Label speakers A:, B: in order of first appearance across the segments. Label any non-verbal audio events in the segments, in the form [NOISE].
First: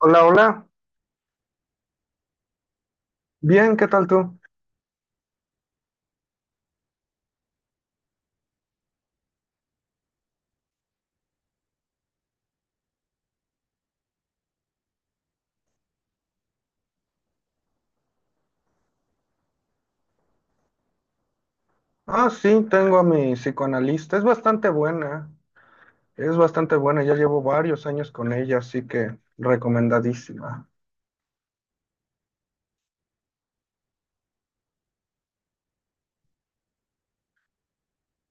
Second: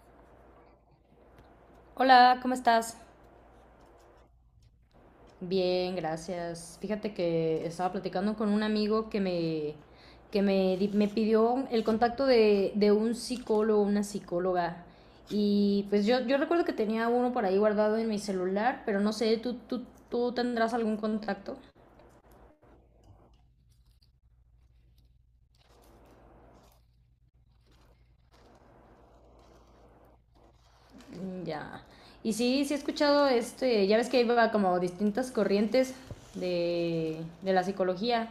A: Hola, hola.
B: Hola, ¿cómo estás?
A: Bien, ¿qué tal tú?
B: Bien, gracias. Fíjate que estaba platicando con un amigo que me pidió el contacto de un psicólogo, una psicóloga. Y pues yo recuerdo que tenía uno por ahí guardado en mi celular, pero no sé, ¿tú tendrás algún contacto?
A: Ah, sí, tengo a mi psicoanalista. Es bastante buena. Es bastante buena. Ya llevo varios años con ella, así que recomendadísima.
B: Mm. Ya. Y sí, sí he escuchado ya ves que como distintas corrientes de, de la psicología.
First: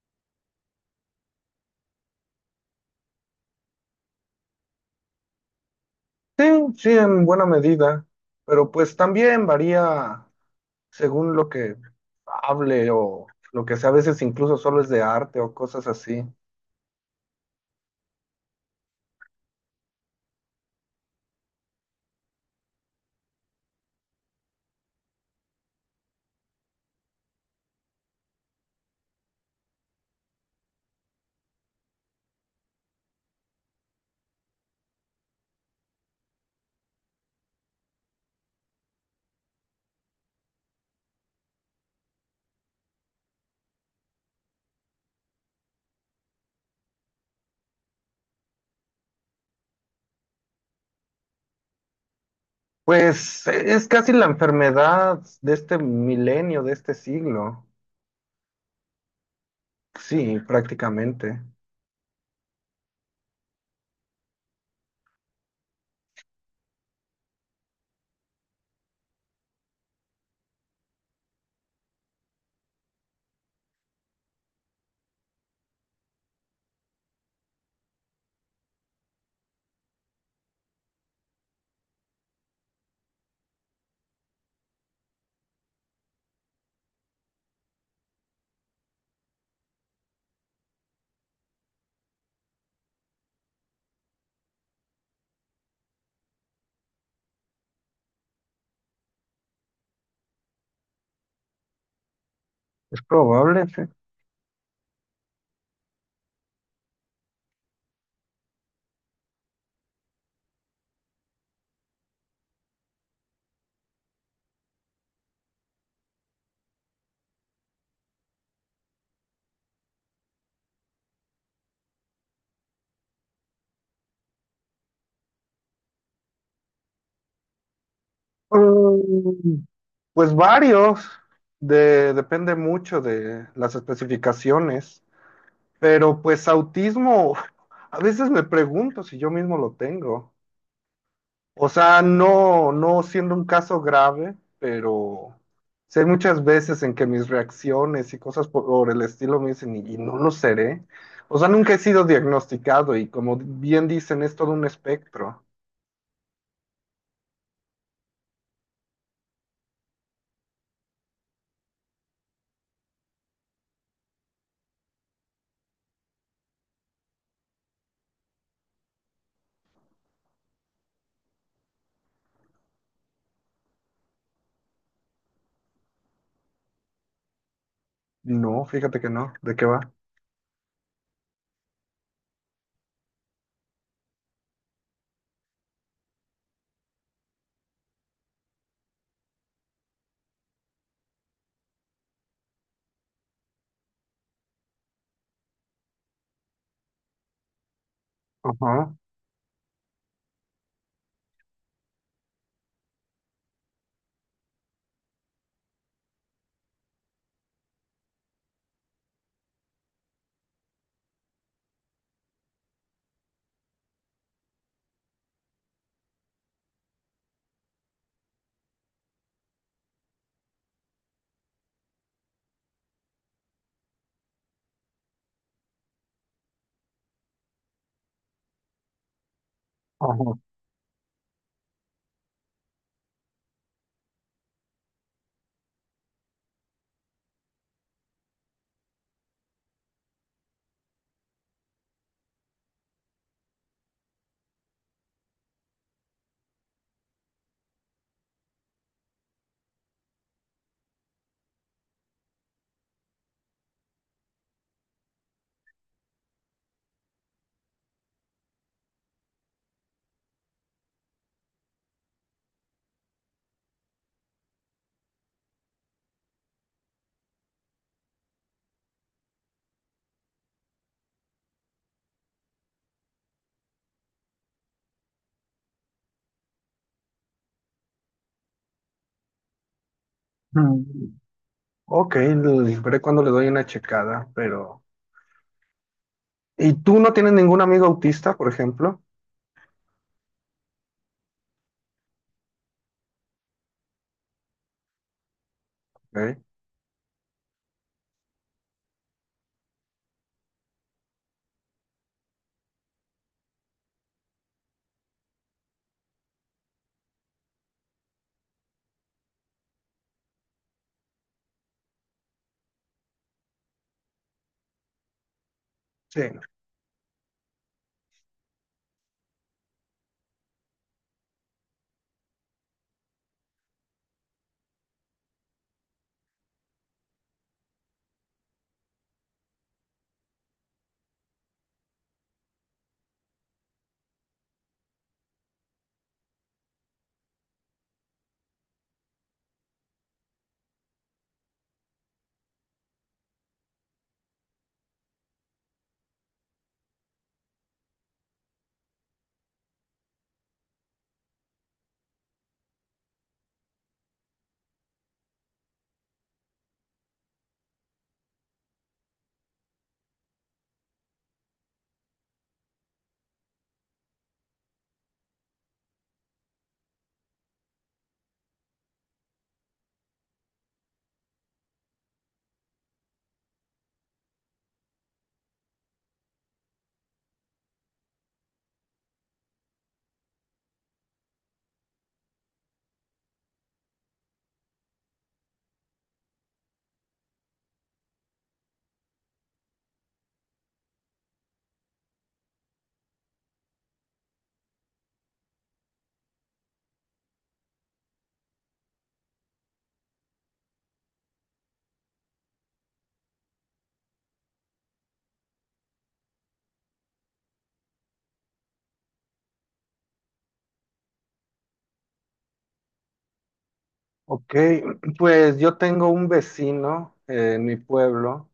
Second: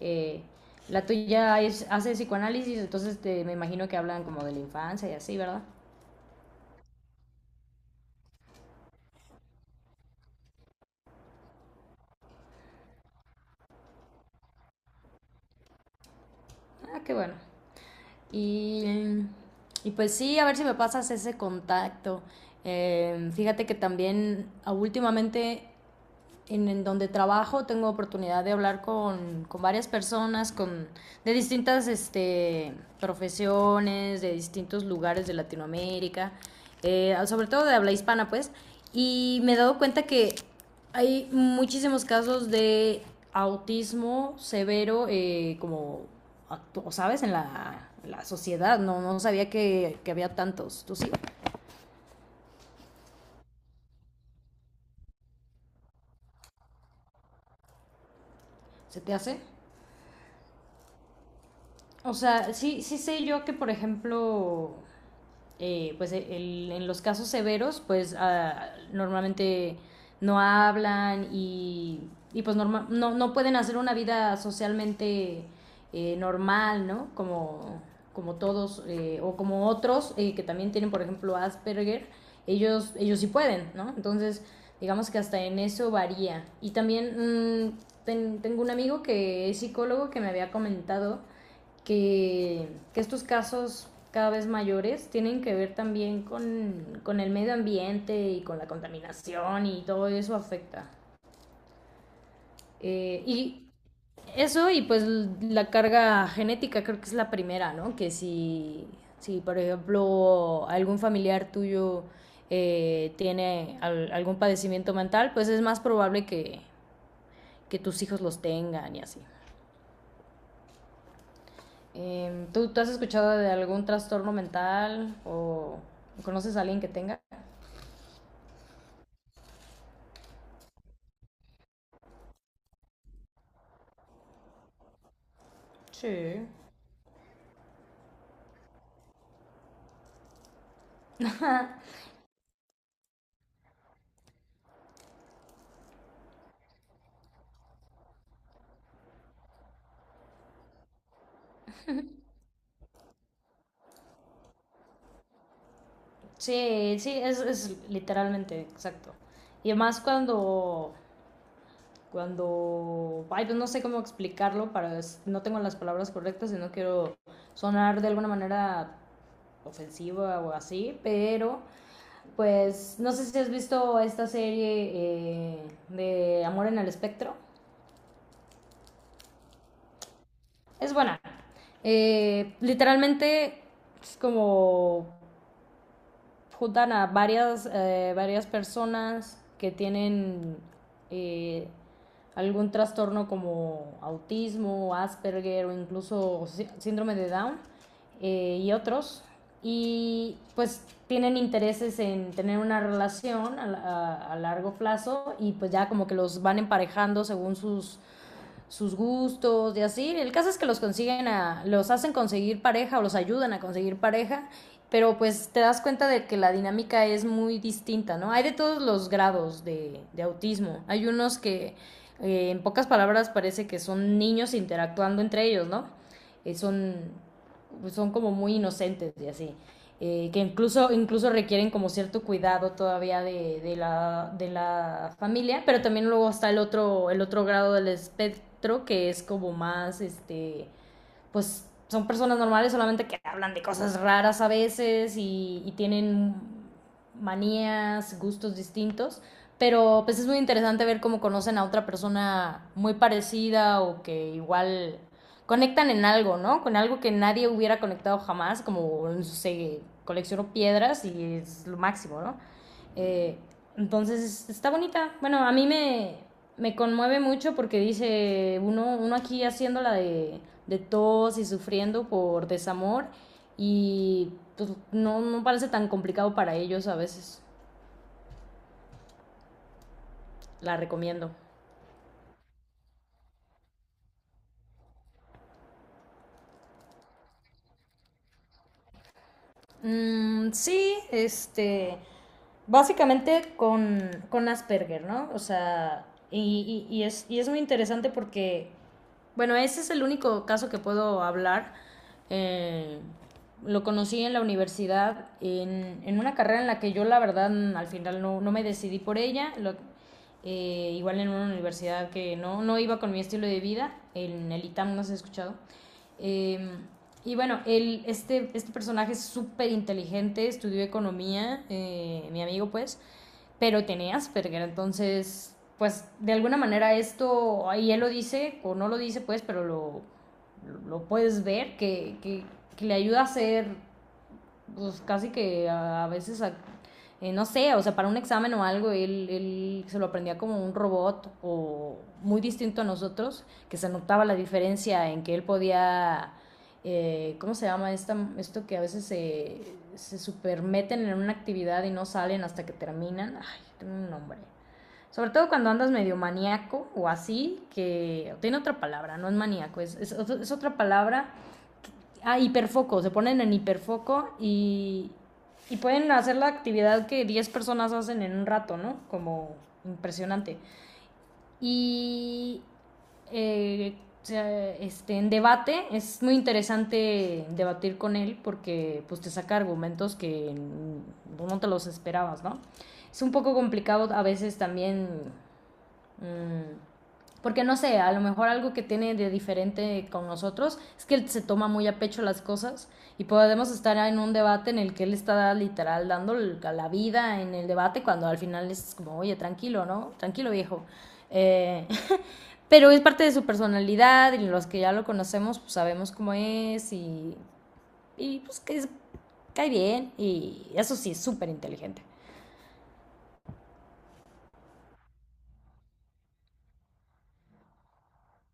B: Eh, la tuya es, hace psicoanálisis, entonces me imagino que hablan como de la infancia y así, ¿verdad?
A: Sí, sí, en buena medida. Pero pues también varía según lo que hable o lo que sea. A veces incluso solo es de arte o cosas así.
B: Ah, qué bueno. Y, y pues sí, a ver si me pasas ese contacto. Fíjate que también últimamente en donde trabajo tengo oportunidad de hablar con varias personas de distintas profesiones, de distintos lugares de Latinoamérica, sobre todo de habla hispana, pues, y me he dado cuenta que hay muchísimos casos de autismo severo, ¿sabes? En la sociedad, no sabía que había tantos. ¿Tú sí?
A: Pues es casi la enfermedad de este milenio, de este siglo.
B: ¿Se te hace?
A: Sí, prácticamente.
B: O sea, sí, sí sé yo que, por ejemplo, en los casos severos, pues normalmente no hablan y pues norma, no, no pueden hacer una vida socialmente normal, ¿no? Como, como todos o como otros que también tienen, por ejemplo, Asperger, ellos sí pueden, ¿no? Entonces, digamos que hasta en eso varía. Y también mmm, tengo un amigo que es psicólogo que me había comentado que, que estos casos cada vez mayores tienen que ver también con el medio ambiente y con la contaminación y todo eso afecta.
A: Es
B: Eh,
A: probable,
B: y
A: sí.
B: eso y pues la carga genética creo que es la primera, ¿no? Que si, Si por ejemplo algún familiar tuyo algún padecimiento mental, pues es más probable que tus hijos los tengan y así. ¿Tú has escuchado de algún trastorno mental o conoces a alguien que tenga?
A: Mm, pues varios, depende mucho de las especificaciones, pero
B: Sí.
A: pues autismo, [LAUGHS] a veces me pregunto si yo mismo lo tengo. O sea, no, no siendo un caso grave, pero sí hay muchas veces en que mis reacciones y cosas por el estilo me dicen, y no lo seré. O sea, nunca he sido diagnosticado y como bien dicen, es todo un espectro.
B: Sí, sí, es literalmente, exacto. Y además cuando ay, pues no sé cómo explicarlo, no tengo las palabras correctas y no quiero sonar de alguna manera ofensiva o así, pero pues no sé si has visto esta serie de Amor en el Espectro.
A: No, fíjate que no. ¿De qué va?
B: Es buena. Literalmente es como juntan a varias personas que tienen eh, algún trastorno como autismo, Asperger o incluso síndrome de Down, y
A: Ajá,
B: otros. Y pues tienen intereses en tener una relación a largo plazo y pues ya como que los van emparejando según sus gustos y así. El caso es que los hacen conseguir pareja o los ayudan a conseguir pareja, pero pues te das cuenta de que la dinámica es muy distinta, ¿no? Hay de todos los grados de autismo. Hay unos que, en pocas palabras, parece que son niños interactuando entre ellos, ¿no? Eh, son, Son como muy inocentes y así, incluso requieren como cierto cuidado todavía de la familia, pero también luego está el otro grado del espectro que es como más, pues son personas normales, solamente que hablan de cosas raras a veces y tienen manías, gustos distintos. Pero pues es muy interesante ver cómo conocen a otra persona muy parecida o que igual conectan en algo, ¿no? Con algo que nadie hubiera conectado jamás, como no sé, colecciono piedras y es lo máximo, ¿no? Eh, entonces, está bonita. Bueno, me conmueve mucho porque dice uno, uno aquí haciendo la de tos y sufriendo por desamor y pues no, no parece tan complicado para ellos a veces.
A: ajá.
B: La recomiendo.
A: Ok, veré cuando le doy una checada, pero... ¿Y tú no tienes ningún amigo autista, por ejemplo?
B: Mm, sí, básicamente con Asperger, ¿no? O sea,
A: Ok,
B: y es muy interesante porque, bueno, ese es el único caso que puedo hablar. Eh, lo conocí en la universidad, en una carrera en la que yo la verdad al final no me decidí por ella, igual en una universidad que no iba con mi estilo de vida, en el ITAM no has escuchado.
A: sí.
B: Eh, este personaje es súper inteligente, estudió economía, mi amigo pues, pero tenía Asperger, entonces, pues de alguna manera esto, ahí él lo dice, o no lo dice pues, pero lo puedes ver, que le ayuda a ser pues casi que no sé, o sea, para un examen o algo, él se lo aprendía como un robot o muy distinto a nosotros, que se notaba la diferencia en que él podía, ¿cómo se llama esto que a veces se supermeten en una actividad y no salen hasta que terminan? Ay, tengo un nombre. Sobre todo cuando andas medio maníaco o así, que tiene otra palabra, no es maníaco, es otra palabra. Ah, hiperfoco, se ponen en hiperfoco y pueden hacer la actividad que 10 personas hacen en un rato, ¿no? Como impresionante. Y eh, en debate es muy interesante debatir con él porque pues, te saca argumentos que no te los esperabas, ¿no? Es un poco complicado a veces también… Mmm, Porque no sé, a lo mejor algo que tiene de diferente con nosotros es que él se toma muy a pecho las cosas y podemos estar en un debate en el que él está literal dando la vida en el debate cuando al final es como, oye, tranquilo, ¿no? Tranquilo viejo. Eh, [LAUGHS] pero es parte de su personalidad y los que ya lo conocemos pues sabemos cómo es y pues que es, cae bien y eso sí, es súper inteligente.
A: Ok, pues yo tengo un vecino en mi pueblo.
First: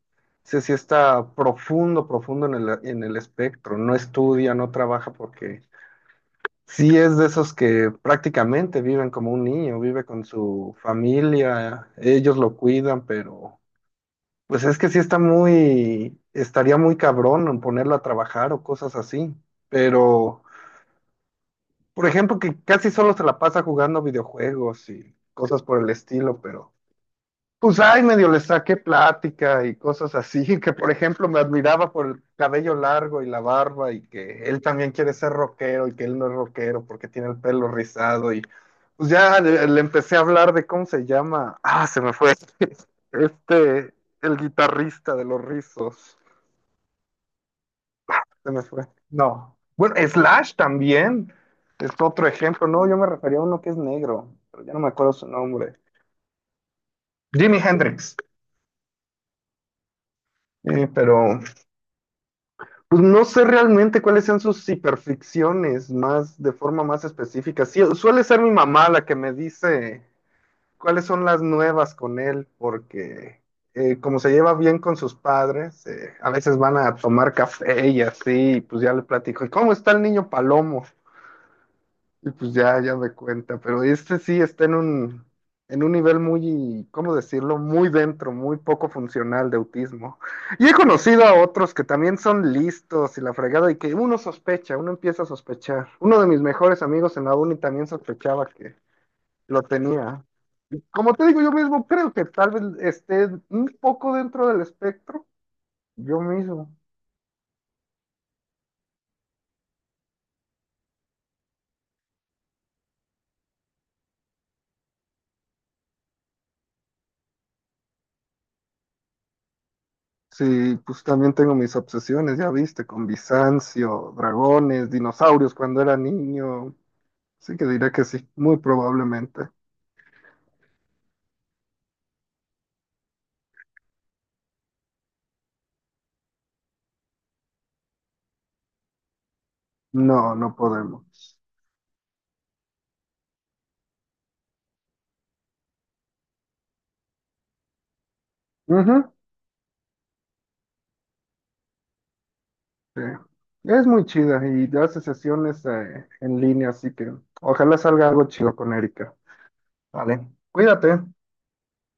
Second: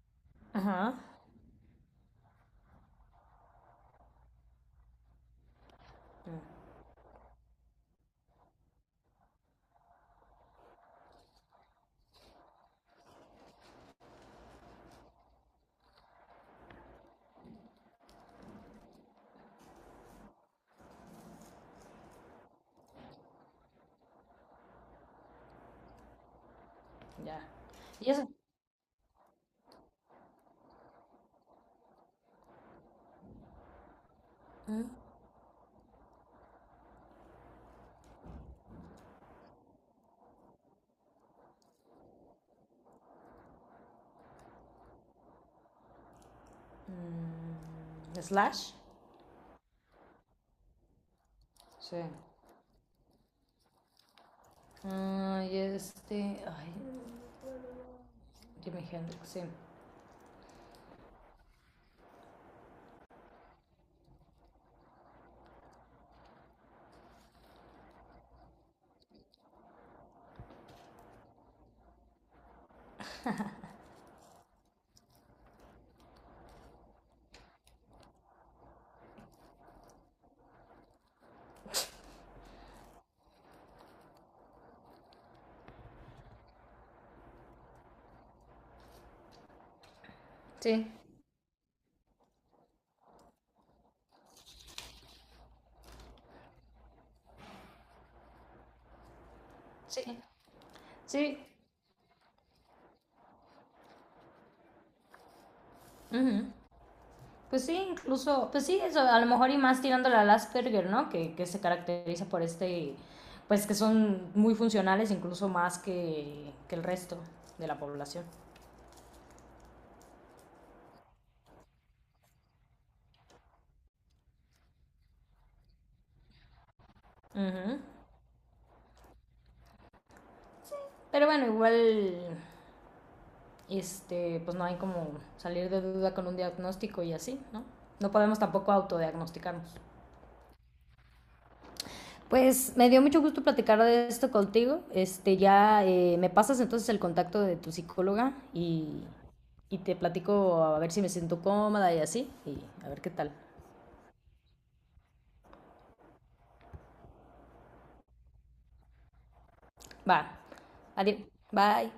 A: Ese sí
B: Ajá,
A: está profundo, profundo en el espectro. No estudia, no trabaja porque sí es de esos que prácticamente viven como un niño, vive con su familia, ellos lo cuidan, pero... Pues es que sí está muy, estaría muy cabrón en ponerlo a trabajar o cosas así. Pero, por ejemplo, que casi solo se la pasa jugando videojuegos y cosas por el estilo, pero
B: ya.
A: pues ay,
B: ¿Y eso?
A: medio le saqué plática y cosas así, [LAUGHS] que por ejemplo me admiraba por el cabello largo y la barba y que él también quiere ser rockero y que él no es rockero porque tiene el pelo rizado y pues ya le empecé a hablar de cómo se llama, ah, se me fue, [LAUGHS] este, el guitarrista de los rizos.
B: Mm,
A: Se me
B: ¿Slash?
A: fue. No. Bueno, Slash también. Es
B: Sí.
A: otro ejemplo. No, yo me refería a uno que es negro, pero ya no me acuerdo su
B: Ay,
A: nombre.
B: este. Ay,
A: Jimi Hendrix.
B: Jimi Hendrix, sí.
A: Pero pues no sé realmente cuáles sean sus hiperficciones más de forma más específica. Sí, suele ser mi mamá la que me dice cuáles son las nuevas con él, porque como se lleva bien con sus padres, a veces van a tomar café y así, y pues ya le platico, ¿y cómo está el niño Palomo? Y pues ya, ya me cuenta, pero este sí está en un nivel muy, ¿cómo decirlo? Muy dentro, muy poco funcional de autismo. Y he
B: Sí.
A: conocido a otros que también son listos y la fregada y que uno sospecha, uno empieza a sospechar. Uno de mis mejores amigos en la uni también sospechaba que lo
B: Sí.
A: tenía. Y como te
B: Sí.
A: digo, yo mismo creo que tal vez esté un poco dentro del espectro, yo
B: Ujú.
A: mismo.
B: Pues sí, incluso. Pues sí, eso, a lo mejor y más tirándole al Asperger, ¿no? Que se caracteriza por este. Pues que son muy funcionales, incluso más que el resto de la población.
A: Sí, pues también tengo mis obsesiones, ya viste, con Bizancio, dragones, dinosaurios cuando era niño. Así que
B: Ujú.
A: diré que sí, muy probablemente.
B: Pero bueno, igual. Este, pues no hay como salir de duda con un diagnóstico y así, ¿no? No podemos tampoco autodiagnosticarnos.
A: No, no podemos.
B: Pues me dio mucho gusto platicar de esto contigo. Me pasas entonces el contacto de tu psicóloga
A: Ujú,
B: y te platico a ver si me siento cómoda y así, y a
A: sí.
B: ver qué tal.
A: Es muy chida y hace sesiones en línea, así que ojalá salga algo chido con Erika.
B: Va,
A: Vale, cuídate.
B: adiós, bye.